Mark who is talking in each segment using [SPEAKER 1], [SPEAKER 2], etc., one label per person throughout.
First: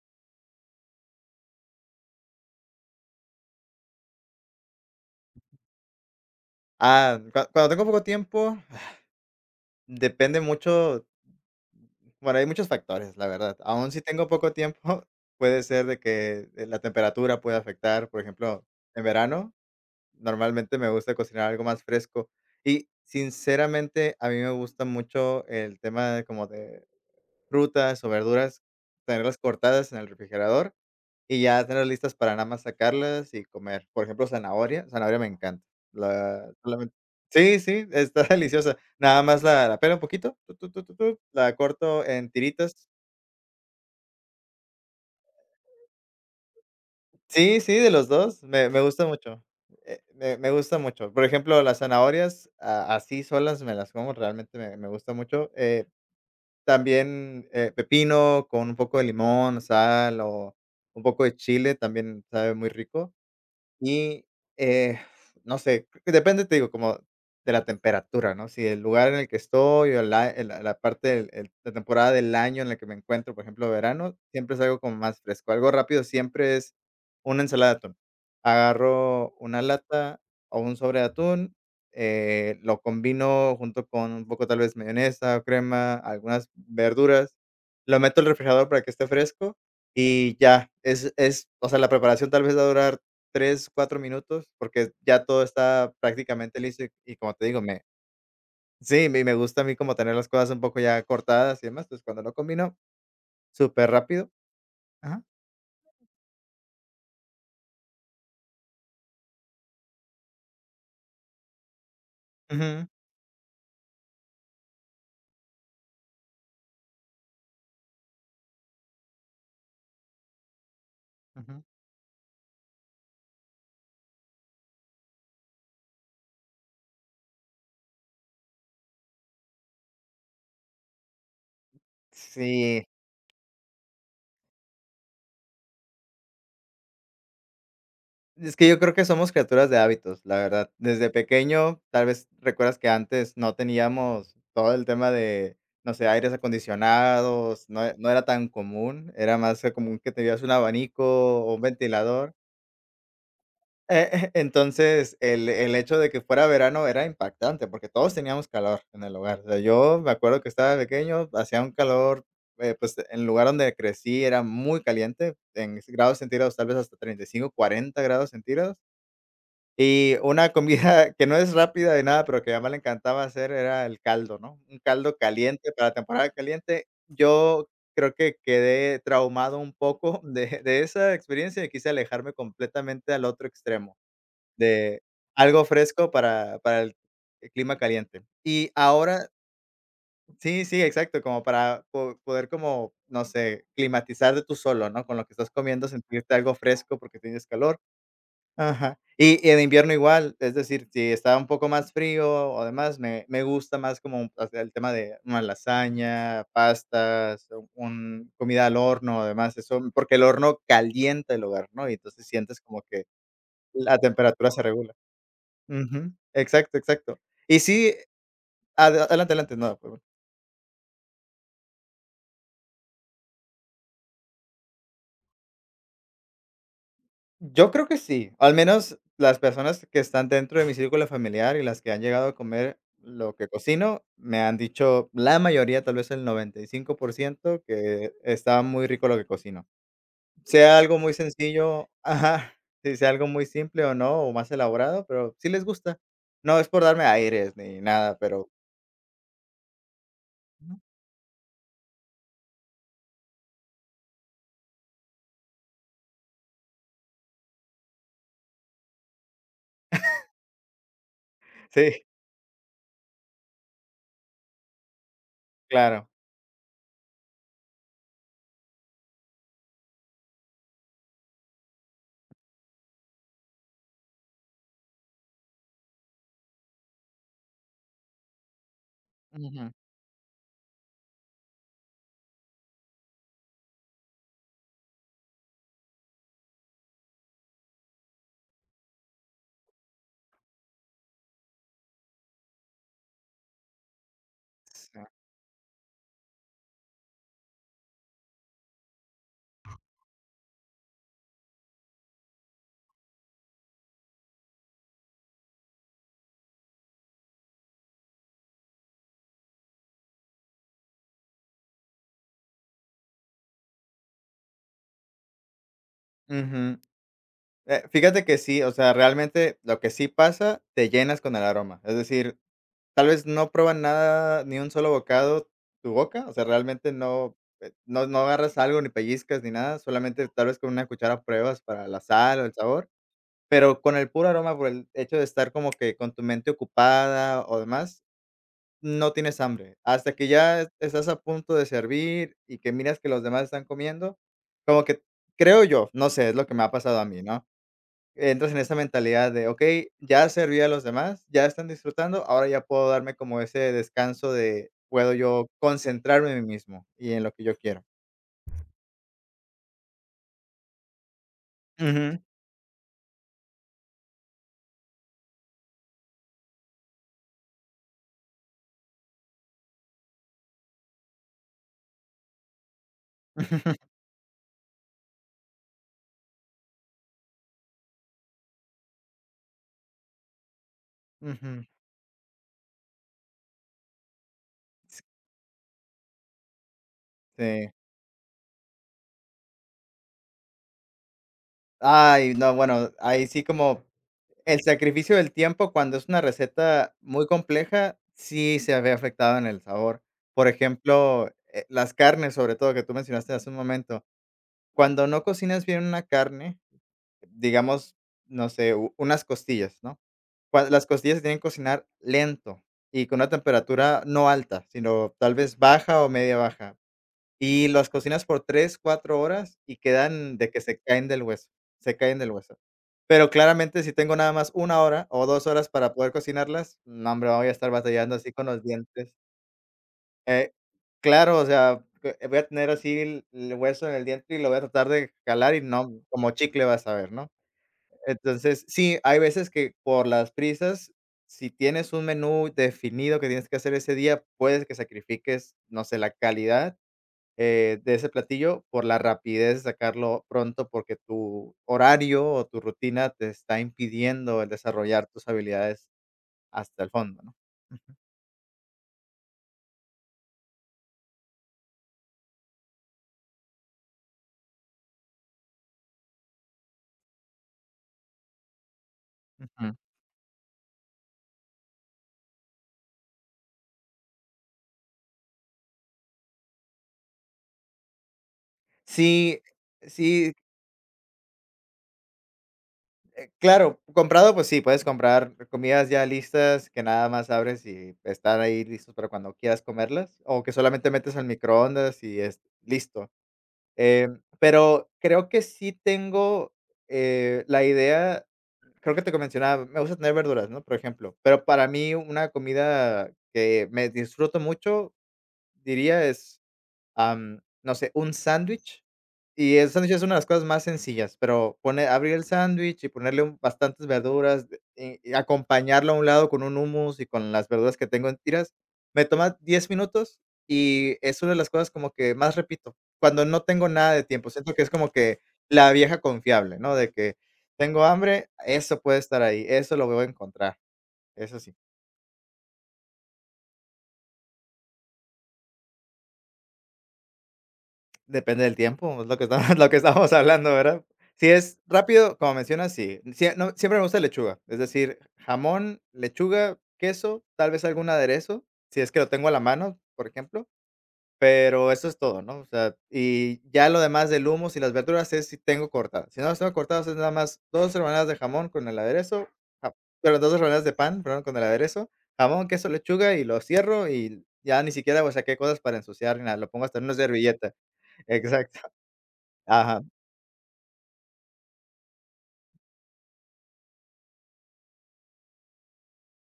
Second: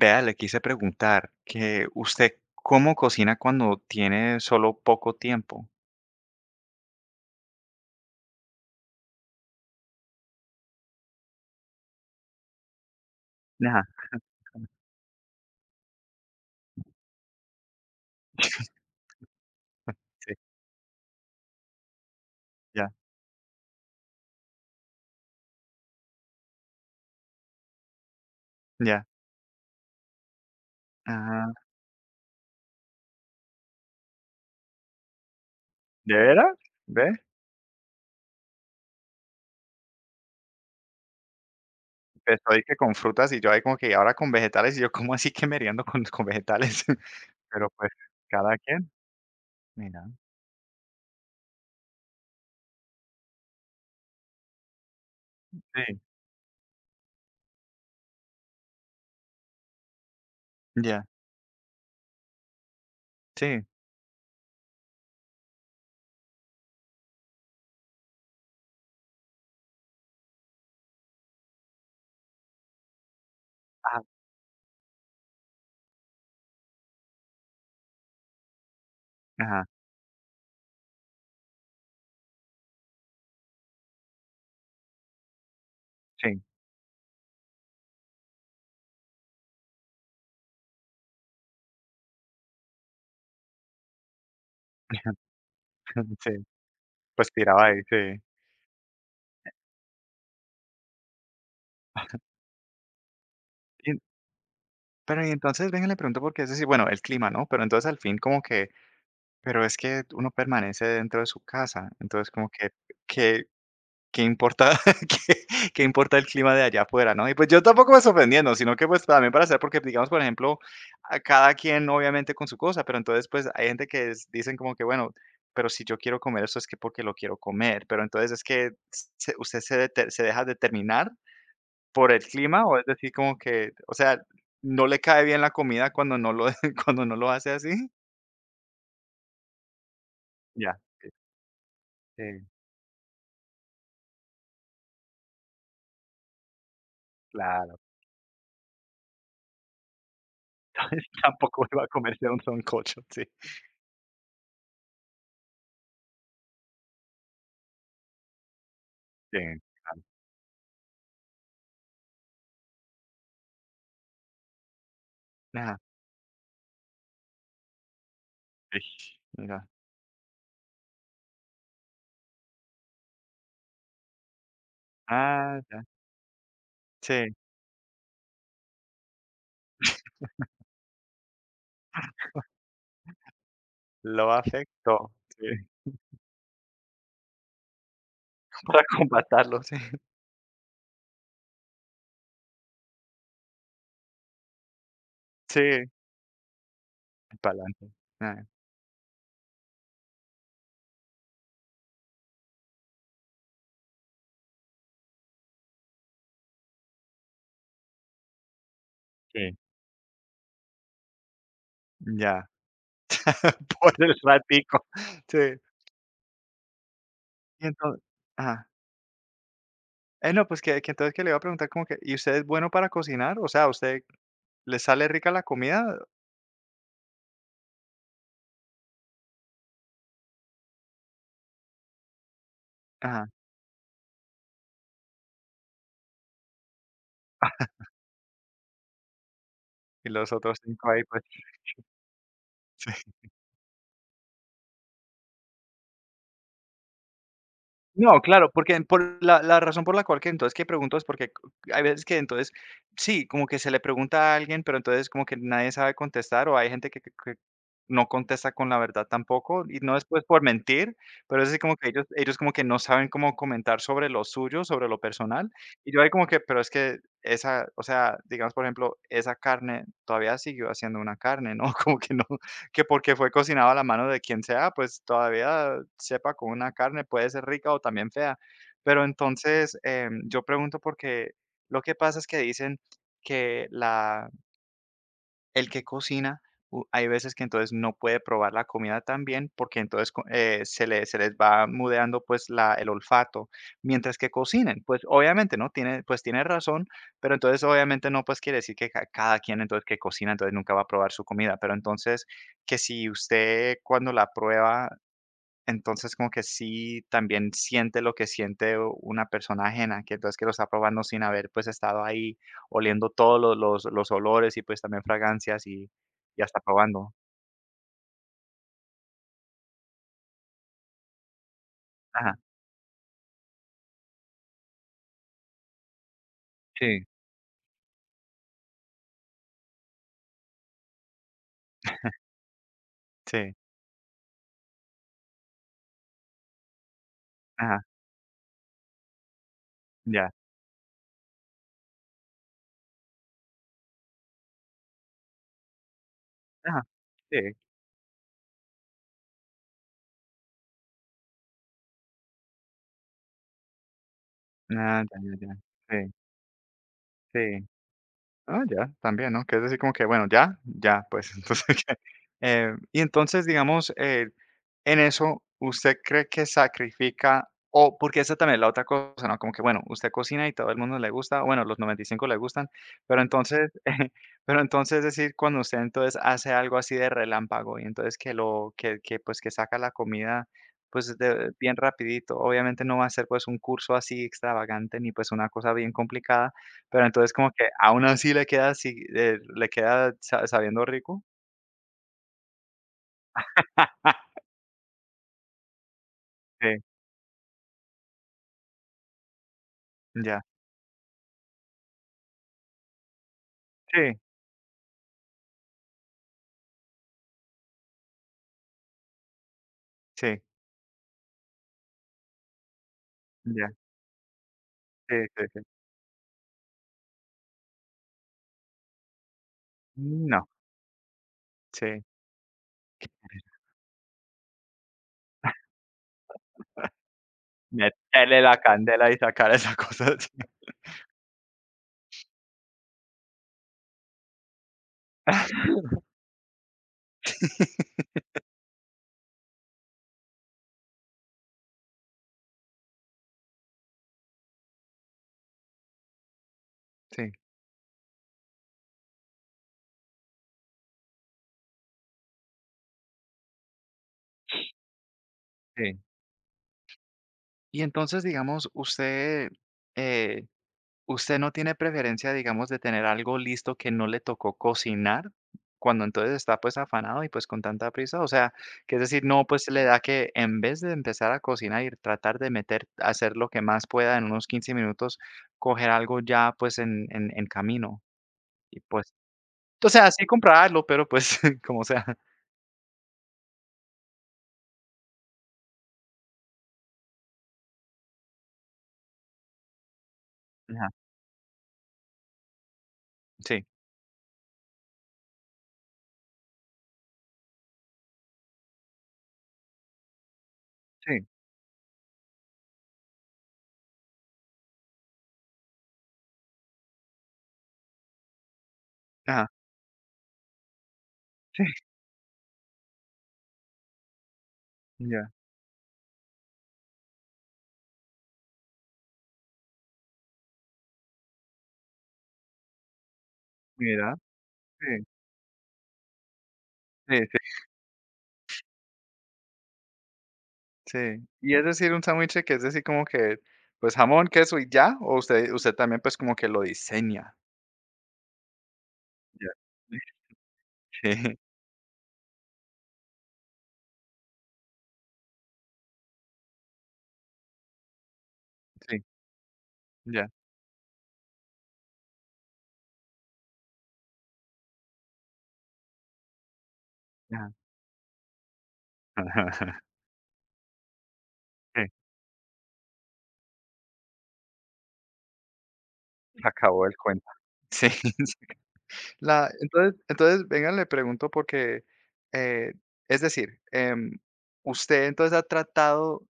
[SPEAKER 1] Vea, le quise preguntar que usted cómo cocina cuando tiene solo poco tiempo.
[SPEAKER 2] Ah, cuando tengo poco tiempo, depende mucho, bueno, hay muchos factores, la verdad.
[SPEAKER 1] Ajá.
[SPEAKER 2] Aún si tengo poco tiempo, puede ser de que la temperatura puede afectar. Por ejemplo, en verano,
[SPEAKER 1] Sí,
[SPEAKER 2] normalmente me gusta cocinar algo más fresco. Y
[SPEAKER 1] ya,
[SPEAKER 2] sinceramente, a mí me gusta mucho el tema de como de frutas o verduras,
[SPEAKER 1] ya.
[SPEAKER 2] tenerlas cortadas en el refrigerador y
[SPEAKER 1] Ah,
[SPEAKER 2] ya tener listas para nada más sacarlas y comer. Por ejemplo, zanahoria, zanahoria me encanta.
[SPEAKER 1] ¿de
[SPEAKER 2] La
[SPEAKER 1] veras?
[SPEAKER 2] solamente.
[SPEAKER 1] ¿Ve?
[SPEAKER 2] Sí, sí, está deliciosa. Nada más la pelo un poquito, la corto en
[SPEAKER 1] Empezó ahí que
[SPEAKER 2] tiritas.
[SPEAKER 1] con frutas y yo ahí como que, ¿y ahora con vegetales? Y yo, ¿cómo así que meriendo con vegetales?
[SPEAKER 2] Sí,
[SPEAKER 1] Pero
[SPEAKER 2] sí,
[SPEAKER 1] pues,
[SPEAKER 2] de los 2
[SPEAKER 1] cada
[SPEAKER 2] me
[SPEAKER 1] quien,
[SPEAKER 2] gusta mucho, eh,
[SPEAKER 1] mira.
[SPEAKER 2] me me gusta mucho. Por ejemplo, las zanahorias, a así solas me las como, realmente me gusta mucho. Eh,
[SPEAKER 1] Sí,
[SPEAKER 2] también, pepino con un poco de limón, sal o un
[SPEAKER 1] ya,
[SPEAKER 2] poco de chile, también sabe muy rico.
[SPEAKER 1] sí.
[SPEAKER 2] Y, eh, no sé, creo que depende, te digo, como de la temperatura, ¿no? Si el lugar en el que estoy o la parte del el la temporada del año en la que me encuentro, por ejemplo,
[SPEAKER 1] Ah,
[SPEAKER 2] verano, siempre es algo como más fresco. Algo rápido siempre es una ensalada de atún. Agarro una
[SPEAKER 1] ajá,
[SPEAKER 2] lata o un sobre de atún, lo combino junto con un poco, tal vez, mayonesa o crema,
[SPEAKER 1] sí.
[SPEAKER 2] algunas verduras, lo meto al refrigerador para que esté fresco y ya. Es, o sea, la preparación tal vez va a durar 3 4 minutos, porque ya todo está
[SPEAKER 1] Sí,
[SPEAKER 2] prácticamente listo y
[SPEAKER 1] pues
[SPEAKER 2] como te digo,
[SPEAKER 1] tiraba ahí,
[SPEAKER 2] me
[SPEAKER 1] sí.
[SPEAKER 2] sí, me gusta a mí como tener las cosas un poco ya cortadas y demás, entonces, cuando lo combino,
[SPEAKER 1] Y-
[SPEAKER 2] superrápido. Ajá.
[SPEAKER 1] pero y entonces, venga, le pregunto porque es decir, bueno, el clima, ¿no? Pero entonces al fin como que pero es que uno permanece dentro de su casa, entonces como que,
[SPEAKER 2] Ujú,
[SPEAKER 1] ¿Qué qué importa qué qué importa el clima de allá afuera, ¿no? Y pues yo tampoco me estoy ofendiendo, sino que pues también para saber, porque digamos, por ejemplo, a cada
[SPEAKER 2] ujú.
[SPEAKER 1] quien obviamente con su cosa, pero entonces pues hay gente que es dicen como que bueno, pero si yo quiero comer eso es que porque lo quiero comer, pero entonces es que se usted se deja determinar por el clima, o
[SPEAKER 2] Sí,
[SPEAKER 1] es decir como que, o sea, ¿no le cae bien la comida cuando no lo cuando no lo hace así?
[SPEAKER 2] es que yo creo que somos criaturas de hábitos, la verdad.
[SPEAKER 1] Ya, sí,
[SPEAKER 2] Desde pequeño, tal vez
[SPEAKER 1] sí,
[SPEAKER 2] recuerdas que antes no teníamos todo el tema de, no sé, aires acondicionados,
[SPEAKER 1] claro.
[SPEAKER 2] no era tan común, era más común que tenías un abanico o un
[SPEAKER 1] Tampoco iba a comerse
[SPEAKER 2] ventilador.
[SPEAKER 1] un sancocho, sí.
[SPEAKER 2] Entonces, el hecho de que fuera verano era impactante, porque todos teníamos calor en el
[SPEAKER 1] Sí.
[SPEAKER 2] hogar. O sea, yo me acuerdo que estaba pequeño, hacía un calor, pues, en el lugar donde crecí era muy caliente,
[SPEAKER 1] Nada,
[SPEAKER 2] en grados centígrados, tal vez hasta 35, 40 grados centígrados.
[SPEAKER 1] ish, mira.
[SPEAKER 2] Y una comida que no es rápida de nada, pero que a mi mamá le encantaba hacer era el caldo, ¿no? Un caldo
[SPEAKER 1] Ah,
[SPEAKER 2] caliente
[SPEAKER 1] ya.
[SPEAKER 2] para temporada caliente.
[SPEAKER 1] Sí,
[SPEAKER 2] Yo creo que quedé traumado un poco de esa experiencia y quise alejarme completamente al otro extremo.
[SPEAKER 1] lo
[SPEAKER 2] De
[SPEAKER 1] afectó, sí,
[SPEAKER 2] algo fresco para el clima caliente. Y
[SPEAKER 1] para
[SPEAKER 2] ahora
[SPEAKER 1] combatarlo, sí,
[SPEAKER 2] sí, sí, exacto, como para po poder como, no sé, climatizarte tú solo, ¿no? Con lo que estás
[SPEAKER 1] sí,
[SPEAKER 2] comiendo, sentirte algo fresco porque tienes calor.
[SPEAKER 1] pa'lante. Ah,
[SPEAKER 2] Ajá. Y en invierno igual, es decir, si está un poco más frío o demás, me gusta más como hacia el tema de una lasaña, pastas, comida al horno
[SPEAKER 1] sí.
[SPEAKER 2] además eso, porque el horno calienta el hogar, ¿no? Y entonces
[SPEAKER 1] Ya,
[SPEAKER 2] sientes como que
[SPEAKER 1] por
[SPEAKER 2] la
[SPEAKER 1] el
[SPEAKER 2] temperatura se
[SPEAKER 1] ratico,
[SPEAKER 2] regula.
[SPEAKER 1] sí.
[SPEAKER 2] Ujú. Exacto, exacto. Y
[SPEAKER 1] Y
[SPEAKER 2] sí,
[SPEAKER 1] enton ajá.
[SPEAKER 2] ada adelante, adelante, no, perdón.
[SPEAKER 1] No, pues que entonces que le iba a preguntar como que, ¿y usted es bueno para cocinar? O sea, ¿a usted le sale rica la comida?
[SPEAKER 2] Yo creo que sí, al menos las personas que están dentro de mi círculo familiar y las que han llegado a comer
[SPEAKER 1] Ajá,
[SPEAKER 2] lo que cocino, me han dicho la mayoría, tal vez el 95% que está muy rico lo que cocino.
[SPEAKER 1] y los otros
[SPEAKER 2] Sea
[SPEAKER 1] 5
[SPEAKER 2] algo
[SPEAKER 1] ahí,
[SPEAKER 2] muy
[SPEAKER 1] pues,
[SPEAKER 2] sencillo, ajá, sí,
[SPEAKER 1] sí.
[SPEAKER 2] sea algo muy simple o no, o más elaborado, pero sí les gusta. No es por darme aires ni nada,
[SPEAKER 1] No,
[SPEAKER 2] pero
[SPEAKER 1] claro, porque por la razón por la cual que entonces que pregunto es porque hay veces que entonces, sí, como que se le pregunta a alguien, pero entonces como que nadie sabe contestar, o hay gente que no contesta con la verdad tampoco, y no es pues por mentir, pero es así como que
[SPEAKER 2] sí,
[SPEAKER 1] ellos como que no saben cómo comentar sobre lo suyo, sobre lo personal, y yo
[SPEAKER 2] claro.
[SPEAKER 1] ahí como que, pero es que esa, o sea, digamos, por ejemplo, esa carne todavía siguió haciendo una carne, ¿no? Como que no, que porque fue cocinado a la mano de quien sea, pues todavía sepa con una carne, puede ser rica o también fea. Pero
[SPEAKER 2] Ujú.
[SPEAKER 1] entonces, yo pregunto porque lo que pasa es que dicen que la el que cocina, u hay veces que entonces no puede probar la comida tan bien, porque entonces co se le se les va mudeando, pues, la el olfato, mientras que cocinen, pues,
[SPEAKER 2] Sí.
[SPEAKER 1] obviamente, ¿no? Tiene pues, tiene razón, pero entonces, obviamente, no, pues, quiere decir que ca cada quien, entonces, que cocina, entonces, nunca va a probar su comida, pero entonces, que si usted cuando la prueba entonces, como que sí también siente lo que siente una persona ajena, que entonces que lo está probando sin haber, pues, estado ahí oliendo todos los los olores y, pues, también fragancias y ya está
[SPEAKER 2] Ujú.
[SPEAKER 1] probando.
[SPEAKER 2] Fíjate que sí, o sea, realmente lo que sí pasa, te llenas con el aroma. Es
[SPEAKER 1] Ajá,
[SPEAKER 2] decir, tal vez no pruebas nada, ni un solo bocado tu boca, o sea, realmente
[SPEAKER 1] sí,
[SPEAKER 2] no, no agarras algo, ni pellizcas, ni nada, solamente tal vez con una cuchara pruebas para la sal o el sabor,
[SPEAKER 1] sí,
[SPEAKER 2] pero con el puro aroma, por el hecho de estar como que con tu mente ocupada o
[SPEAKER 1] ajá,
[SPEAKER 2] demás, no tienes hambre. Hasta que
[SPEAKER 1] ya,
[SPEAKER 2] ya estás a punto de servir y que miras que los demás están comiendo, como que creo yo, no sé, es lo que me ha
[SPEAKER 1] ajá,
[SPEAKER 2] pasado a mí,
[SPEAKER 1] sí.
[SPEAKER 2] ¿no? Entras en esa mentalidad de: "Okey, ya serví a los demás, ya están disfrutando, ahora ya puedo darme como ese descanso de
[SPEAKER 1] Ah,
[SPEAKER 2] puedo
[SPEAKER 1] ya, ya,
[SPEAKER 2] yo
[SPEAKER 1] ya. Sí,
[SPEAKER 2] concentrarme en mí mismo y en lo que yo
[SPEAKER 1] sí.
[SPEAKER 2] quiero".
[SPEAKER 1] Ah, ya, también, ¿no? Que es decir, como que, bueno, ya, ya, pues, entonces, que,
[SPEAKER 2] Ujú.
[SPEAKER 1] y entonces, digamos, en eso, ¿usted cree que sacrifica? O, porque esa también es la otra cosa, ¿no? Como que, bueno, usted cocina y todo el mundo le gusta, bueno, los 95 le gustan, pero entonces, pero entonces, es decir, cuando usted entonces hace algo así de relámpago y entonces que lo, que pues que saca la comida, pues
[SPEAKER 2] Ujú.
[SPEAKER 1] bien rapidito, obviamente no va a ser pues un curso así extravagante ni pues una cosa bien complicada, pero entonces como que
[SPEAKER 2] Sí.
[SPEAKER 1] aún así, le queda sa sabiendo rico.
[SPEAKER 2] Ay, no, bueno, ahí sí como
[SPEAKER 1] Ah,
[SPEAKER 2] el sacrificio del tiempo cuando es una
[SPEAKER 1] sí,
[SPEAKER 2] receta muy compleja, sí se ve afectado en el sabor.
[SPEAKER 1] ya.
[SPEAKER 2] Por ejemplo, las carnes, sobre todo, que tú mencionaste hace un momento.
[SPEAKER 1] Sí,
[SPEAKER 2] Cuando no cocinas bien una carne, digamos, no sé, u unas costillas, ¿no?
[SPEAKER 1] sí,
[SPEAKER 2] Cua Las costillas se tienen que cocinar lento y con una
[SPEAKER 1] ya.
[SPEAKER 2] temperatura no alta, sino
[SPEAKER 1] Sí,
[SPEAKER 2] tal
[SPEAKER 1] sí,
[SPEAKER 2] vez
[SPEAKER 1] sí.
[SPEAKER 2] baja o media baja. Y las cocinas por 3 4 horas y quedan
[SPEAKER 1] No,
[SPEAKER 2] de que se caen del hueso, se
[SPEAKER 1] sí.
[SPEAKER 2] caen del hueso. Pero claramente, si tengo nada más 1 hora o 2 horas para poder cocinarlas, no, hombre, voy a estar batallando así
[SPEAKER 1] Meterle
[SPEAKER 2] con
[SPEAKER 1] la
[SPEAKER 2] los
[SPEAKER 1] candela
[SPEAKER 2] dientes.
[SPEAKER 1] y sacar esa cosa.
[SPEAKER 2] Eh, claro, o sea, que voy a tener así el hueso en el diente y lo voy a tratar de calar y no, como chicle vas a ver, ¿no? Entonces, sí, hay veces que por las prisas, si tienes un menú definido que tienes que hacer ese día, puedes que sacrifiques, no sé, la calidad,
[SPEAKER 1] Sí,
[SPEAKER 2] de ese platillo por la rapidez de sacarlo pronto, porque tu horario o tu rutina te está impidiendo el desarrollar tus habilidades
[SPEAKER 1] sí.
[SPEAKER 2] hasta el fondo, ¿no?
[SPEAKER 1] Y
[SPEAKER 2] Ujú,
[SPEAKER 1] entonces, digamos, usted, eh ¿usted no tiene preferencia, digamos, de tener algo listo que no le tocó cocinar? Cuando entonces está, pues, afanado y, pues, con tanta prisa, o sea, que es decir, no, pues,
[SPEAKER 2] ujú.
[SPEAKER 1] le da que en vez de empezar a cocinar y tratar de meter hacer lo que más pueda en unos 15 minutos, coger algo ya, pues, en en camino y, pues,
[SPEAKER 2] Sí,
[SPEAKER 1] o sea, sí
[SPEAKER 2] sí.
[SPEAKER 1] comprarlo, pero, pues, como sea.
[SPEAKER 2] Claro, comprado, pues sí, puedes comprar comidas ya listas que nada más abres y están ahí listos para cuando quieras comerlas, o que
[SPEAKER 1] Ajá,
[SPEAKER 2] solamente metes al microondas y es listo.
[SPEAKER 1] sí,
[SPEAKER 2] Pero creo que sí tengo, la idea, creo que te mencionaba, me gusta tener verduras, ¿no? Por ejemplo,
[SPEAKER 1] sí,
[SPEAKER 2] pero para mí una comida que me disfruto mucho, diría es, no sé, un sándwich
[SPEAKER 1] ajá,
[SPEAKER 2] y el sándwich es una de las cosas más sencillas, pero pone abrir el sándwich y ponerle un bastantes verduras, y
[SPEAKER 1] ya,
[SPEAKER 2] acompañarlo a un lado con un hummus y con las verduras que tengo en tiras, me toma 10 minutos y es una de las cosas como que más repito, cuando no tengo nada de
[SPEAKER 1] mira,
[SPEAKER 2] tiempo. Siento que es como
[SPEAKER 1] sí,
[SPEAKER 2] que la vieja confiable, ¿no? De que
[SPEAKER 1] sí.
[SPEAKER 2] tengo hambre, eso puede estar ahí, eso lo voy a encontrar,
[SPEAKER 1] Sí,
[SPEAKER 2] eso
[SPEAKER 1] y
[SPEAKER 2] sí.
[SPEAKER 1] es decir, un sándwich que es decir como que, pues, jamón, queso y ya, o usted también, pues, como que lo diseña.
[SPEAKER 2] Depende del tiempo, es lo que
[SPEAKER 1] Ya.
[SPEAKER 2] estamos lo que estábamos hablando, ¿verdad?
[SPEAKER 1] Sí,
[SPEAKER 2] Si es rápido, como mencionas, sí. Sie no, siempre me gusta lechuga, es decir, jamón, lechuga, queso, tal vez algún aderezo, si es
[SPEAKER 1] sí,
[SPEAKER 2] que lo tengo a la mano, por
[SPEAKER 1] ya.
[SPEAKER 2] ejemplo, pero eso es todo, ¿no? O sea, y ya lo demás del hummus y las verduras es si tengo cortadas. Si no las tengo cortadas, es nada más
[SPEAKER 1] Ajá.
[SPEAKER 2] 2 rebanadas de jamón con el aderezo, ja perdón, 2 rebanadas de pan, perdón, con el
[SPEAKER 1] Sí,
[SPEAKER 2] aderezo, jamón, queso, lechuga y lo cierro y ya ni siquiera, o sea, qué cosas para ensuciar ni nada,
[SPEAKER 1] se
[SPEAKER 2] lo pongo hasta en
[SPEAKER 1] acabó
[SPEAKER 2] una
[SPEAKER 1] el cuento.
[SPEAKER 2] servilleta.
[SPEAKER 1] Sí, sí.
[SPEAKER 2] Exacto.
[SPEAKER 1] La
[SPEAKER 2] Ajá.
[SPEAKER 1] entonces, venga, le pregunto porque, eh, es decir, usted entonces ha tratado.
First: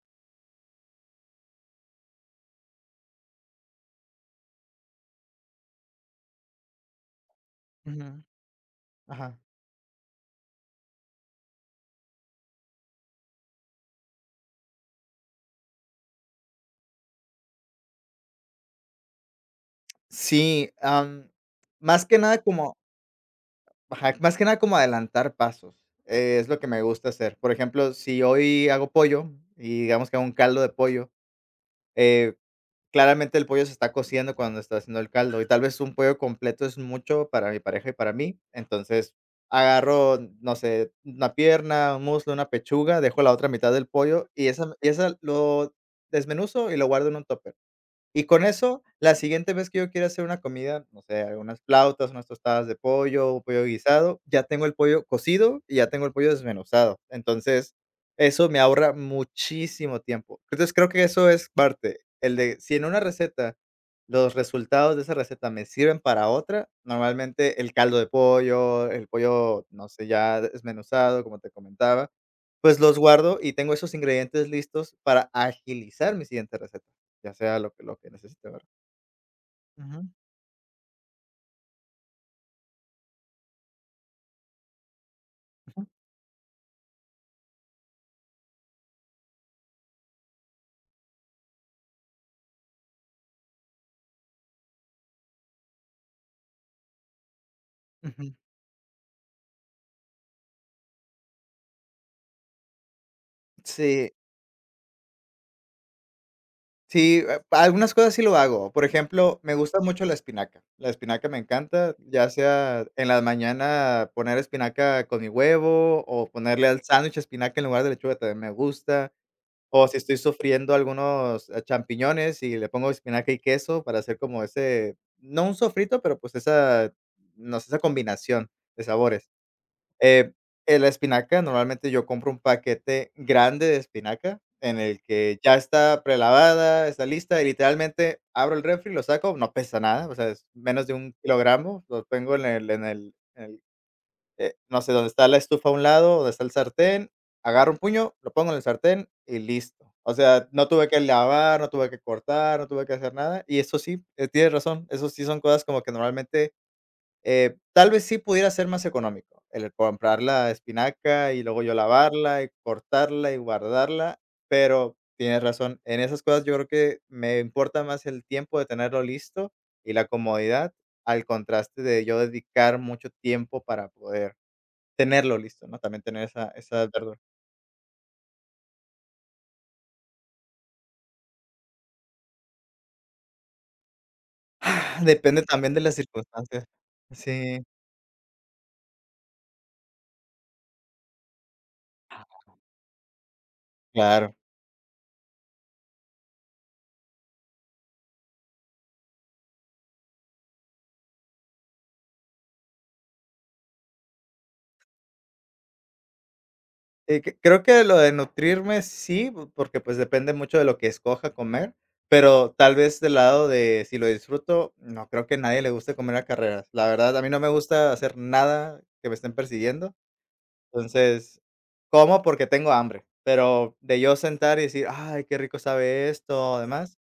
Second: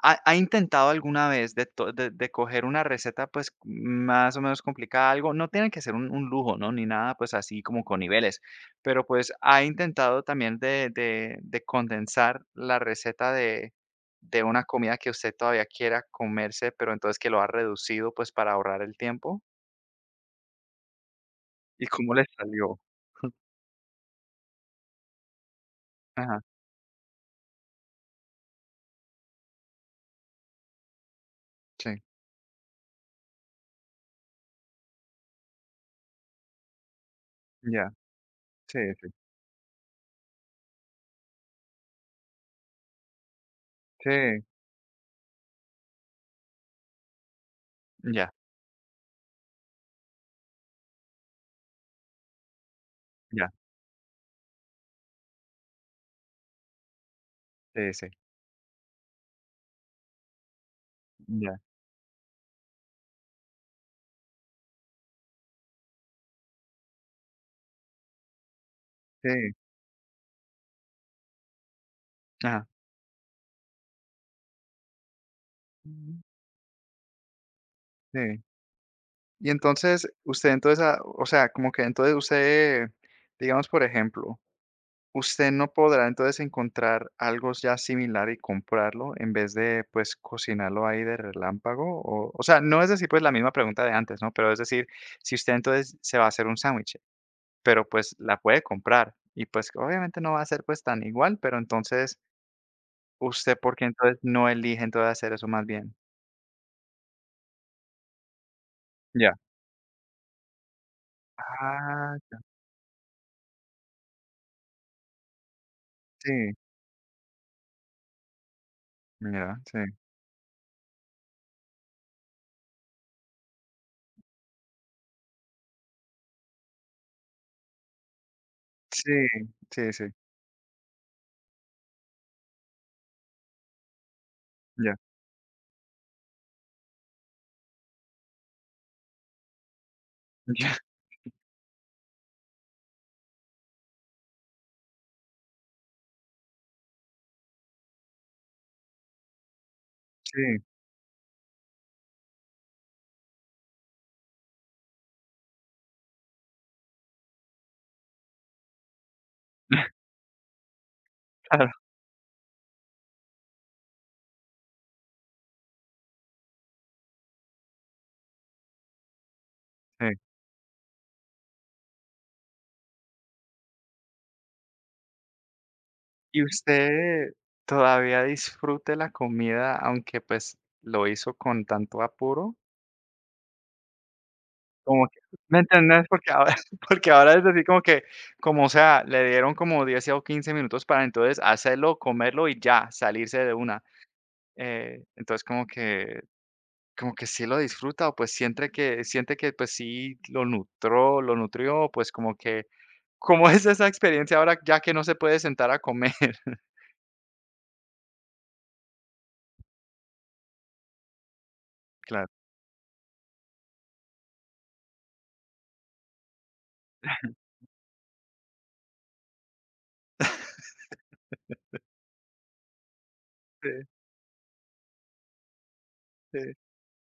[SPEAKER 1] Ha intentado alguna vez de to de coger una receta, pues, más o menos complicada, algo? No tiene que ser un lujo, ¿no? Ni nada, pues, así como con
[SPEAKER 2] Ujú,
[SPEAKER 1] niveles, pero, pues,
[SPEAKER 2] ajá.
[SPEAKER 1] ¿ha intentado también de de condensar la receta de una comida que usted todavía quiera comerse, pero entonces que lo ha reducido, pues, para ahorrar el tiempo?
[SPEAKER 2] Sí, am,
[SPEAKER 1] ¿Y
[SPEAKER 2] más
[SPEAKER 1] cómo
[SPEAKER 2] que
[SPEAKER 1] le
[SPEAKER 2] nada como
[SPEAKER 1] salió?
[SPEAKER 2] ajá, más que nada como adelantar pasos,
[SPEAKER 1] Ajá,
[SPEAKER 2] es lo que me gusta hacer. Por ejemplo, si hoy hago pollo y digamos que hago un caldo de pollo,
[SPEAKER 1] sí,
[SPEAKER 2] eh, claramente el pollo se está cociendo cuando está haciendo el caldo, y tal vez un pollo completo es mucho para mi
[SPEAKER 1] ya,
[SPEAKER 2] pareja y para mí.
[SPEAKER 1] sí, sí,
[SPEAKER 2] Entonces, agarro, no sé, una pierna, un muslo, una pechuga, dejo la otra mitad del pollo
[SPEAKER 1] sí,
[SPEAKER 2] y esa lo desmenuzo y lo guardo en un tupper. Y
[SPEAKER 1] ya,
[SPEAKER 2] con eso, la siguiente vez que yo quiera hacer una comida, no sé, algunas flautas, unas tostadas de pollo, un
[SPEAKER 1] ya,
[SPEAKER 2] pollo guisado, ya tengo el pollo cocido y ya tengo el pollo desmenuzado. Entonces,
[SPEAKER 1] sí, sí,
[SPEAKER 2] eso me ahorra muchísimo tiempo. Entonces, creo que eso es
[SPEAKER 1] ya,
[SPEAKER 2] parte, el de si en una receta los resultados de esa receta me sirven para otra, normalmente el caldo de pollo, el
[SPEAKER 1] sí,
[SPEAKER 2] pollo, no sé, ya desmenuzado, como te comentaba,
[SPEAKER 1] ajá,
[SPEAKER 2] pues los guardo y tengo esos ingredientes listos para agilizar mi siguiente receta. Ya sea lo que
[SPEAKER 1] sí.
[SPEAKER 2] necesite, ¿verdad?
[SPEAKER 1] Y entonces,
[SPEAKER 2] Ujú,
[SPEAKER 1] usted entonces, ah, o sea, como que entonces usted, digamos, por ejemplo, usted no
[SPEAKER 2] ujú,
[SPEAKER 1] podrá entonces encontrar algo ya similar y comprarlo en vez de, pues, cocinarlo ahí de relámpago, o sea, no es decir, pues, la misma pregunta de antes, ¿no? Pero es decir, si usted entonces se va a hacer un sándwich, pero, pues,
[SPEAKER 2] ujú.
[SPEAKER 1] la puede comprar y, pues, obviamente no va a ser, pues, tan igual, pero entonces, ¿usted por qué
[SPEAKER 2] Sí,
[SPEAKER 1] entonces no elige entonces hacer eso más bien?
[SPEAKER 2] sí, algunas cosas sí lo hago. Por
[SPEAKER 1] Ya.
[SPEAKER 2] ejemplo, me gusta mucho la espinaca. La espinaca me encanta, ya
[SPEAKER 1] Ah,
[SPEAKER 2] sea en la mañana poner espinaca con mi huevo, o
[SPEAKER 1] sí,
[SPEAKER 2] ponerle al sándwich espinaca en lugar de lechuga, también me gusta.
[SPEAKER 1] mira, sí.
[SPEAKER 2] O si estoy sofriendo algunos, champiñones y le pongo espinaca y queso para hacer como ese, no un sofrito, pero pues esa, no sé, esa combinación de
[SPEAKER 1] Sí,
[SPEAKER 2] sabores.
[SPEAKER 1] sí, sí,
[SPEAKER 2] Eh, la espinaca, normalmente yo compro un paquete grande de espinaca, en
[SPEAKER 1] ya.
[SPEAKER 2] el que ya está prelavada, está lista, y literalmente abro el refri, lo saco, no pesa nada, o sea, es
[SPEAKER 1] Ya,
[SPEAKER 2] menos de un kilogramo, lo tengo no sé, donde está la estufa a un lado, donde está el sartén, agarro un puño, lo pongo en el sartén y listo. O sea,
[SPEAKER 1] sí,
[SPEAKER 2] no tuve que lavar, no tuve que cortar, no tuve que hacer nada, y eso sí, tienes razón, eso sí son cosas como que normalmente tal vez sí pudiera ser más económico el comprar la espinaca y luego
[SPEAKER 1] claro,
[SPEAKER 2] yo lavarla y cortarla y guardarla, pero tienes razón. En esas cosas yo creo que me importa más el tiempo de tenerlo listo y la
[SPEAKER 1] sí.
[SPEAKER 2] comodidad al contraste de yo dedicar mucho tiempo para poder tenerlo listo, ¿no? También tener
[SPEAKER 1] ¿Y
[SPEAKER 2] esa verdura.
[SPEAKER 1] usted todavía disfrute la comida, aunque, pues, lo hizo con tanto apuro? Como que,
[SPEAKER 2] Depende
[SPEAKER 1] ¿me
[SPEAKER 2] también de las
[SPEAKER 1] entendés? Porque ahora
[SPEAKER 2] circunstancias.
[SPEAKER 1] porque ahora es así
[SPEAKER 2] Sí,
[SPEAKER 1] como que, como, o sea, le dieron como 10 o 15 minutos para entonces hacerlo, comerlo y ya, salirse de una.
[SPEAKER 2] claro.
[SPEAKER 1] Entonces como que sí lo disfruta o, pues, siente que, pues, sí lo nutró lo nutrió, pues, como que ¿cómo es esa experiencia ahora ya que no se puede sentar a comer?
[SPEAKER 2] Creo que lo de nutrirme sí, porque, pues, depende mucho de lo que escoja comer,
[SPEAKER 1] Claro.
[SPEAKER 2] pero tal vez del lado de si lo disfruto, no creo que nadie le guste comer a carreras. La verdad, a mí no me gusta hacer nada que me estén persiguiendo, entonces, como porque tengo hambre, pero
[SPEAKER 1] Sí,
[SPEAKER 2] de yo sentar y decir: "Ay, qué rico sabe
[SPEAKER 1] sí,
[SPEAKER 2] esto", además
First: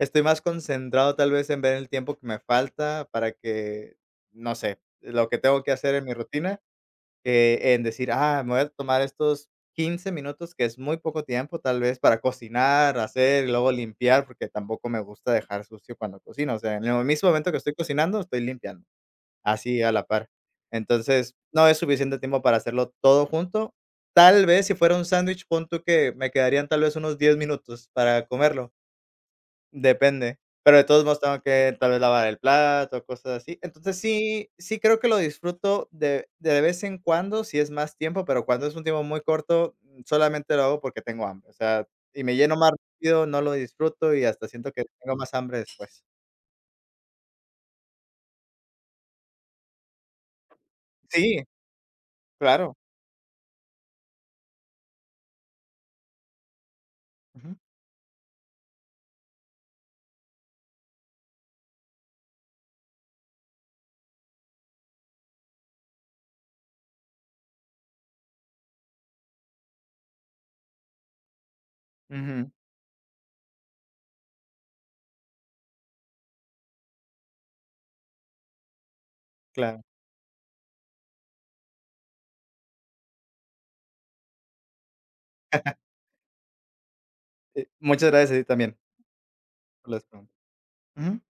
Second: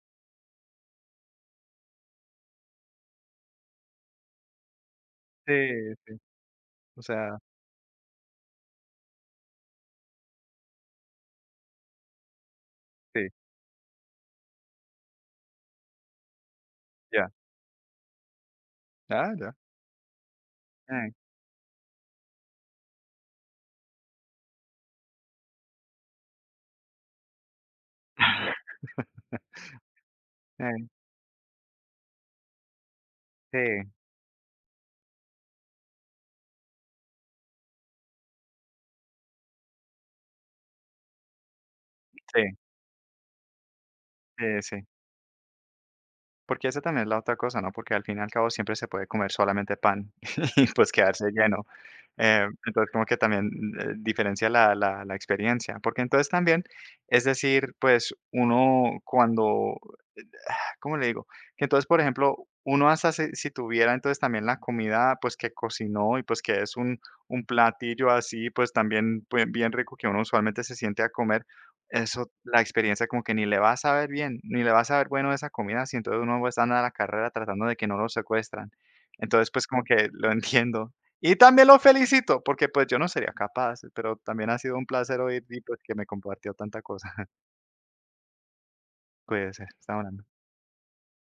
[SPEAKER 2] estoy más concentrado tal vez en ver el tiempo que me falta para que, no sé, lo que
[SPEAKER 1] sí,
[SPEAKER 2] tengo que hacer en mi
[SPEAKER 1] sí,
[SPEAKER 2] rutina.
[SPEAKER 1] o sea,
[SPEAKER 2] En decir: "Ah, me voy a tomar estos 15 minutos", que es muy poco tiempo, tal vez, para cocinar,
[SPEAKER 1] sí,
[SPEAKER 2] hacer, y luego limpiar, porque tampoco me gusta dejar sucio cuando cocino, o sea, en el mismo
[SPEAKER 1] ya,
[SPEAKER 2] momento que estoy cocinando, estoy limpiando,
[SPEAKER 1] ah, ya,
[SPEAKER 2] así a la par.
[SPEAKER 1] eh,
[SPEAKER 2] Entonces, no es suficiente tiempo para hacerlo todo junto. Tal vez, si fuera un sándwich, pon tú que me quedarían, tal vez, unos 10 minutos para comerlo. Depende, pero de
[SPEAKER 1] eh,
[SPEAKER 2] todos modos tengo que tal vez lavar el plato, cosas así.
[SPEAKER 1] sí,
[SPEAKER 2] Entonces sí creo que lo disfruto de vez en cuando, si es más tiempo, pero cuando es un tiempo muy corto, solamente lo hago porque tengo hambre, o sea, y me
[SPEAKER 1] sí,
[SPEAKER 2] lleno más rápido, no lo disfruto y
[SPEAKER 1] sí,
[SPEAKER 2] hasta siento
[SPEAKER 1] sí,
[SPEAKER 2] que tengo más hambre después.
[SPEAKER 1] porque esa también es la otra cosa, ¿no? Porque al fin y al cabo siempre se puede comer solamente pan y, pues, quedarse
[SPEAKER 2] Sí,
[SPEAKER 1] lleno,
[SPEAKER 2] claro.
[SPEAKER 1] entonces como que también, diferencia la la experiencia, porque entonces también, es
[SPEAKER 2] Ujú,
[SPEAKER 1] decir, pues, uno cuando ¿cómo le digo? Que entonces, por ejemplo, uno hasta se si tuviera entonces también la comida, pues, que cocinó y, pues, que es un platillo así, pues, también, pues, bien rico que uno usualmente se siente a comer, eso,
[SPEAKER 2] ujú,
[SPEAKER 1] la experiencia como que ni le va a saber bien, ni le va a saber bueno esa comida, si entonces uno pues anda a la carrera tratando de que no lo secuestran. Entonces, pues,
[SPEAKER 2] claro.
[SPEAKER 1] como que lo entiendo. Y también lo felicito, porque, pues, yo no sería capaz, pero también ha sido un placer oír y, pues, que me compartió tanta cosa.
[SPEAKER 2] Muchas gracias a ti también
[SPEAKER 1] Cuídese,
[SPEAKER 2] por las
[SPEAKER 1] estamos hablando.
[SPEAKER 2] preguntas. Ujú.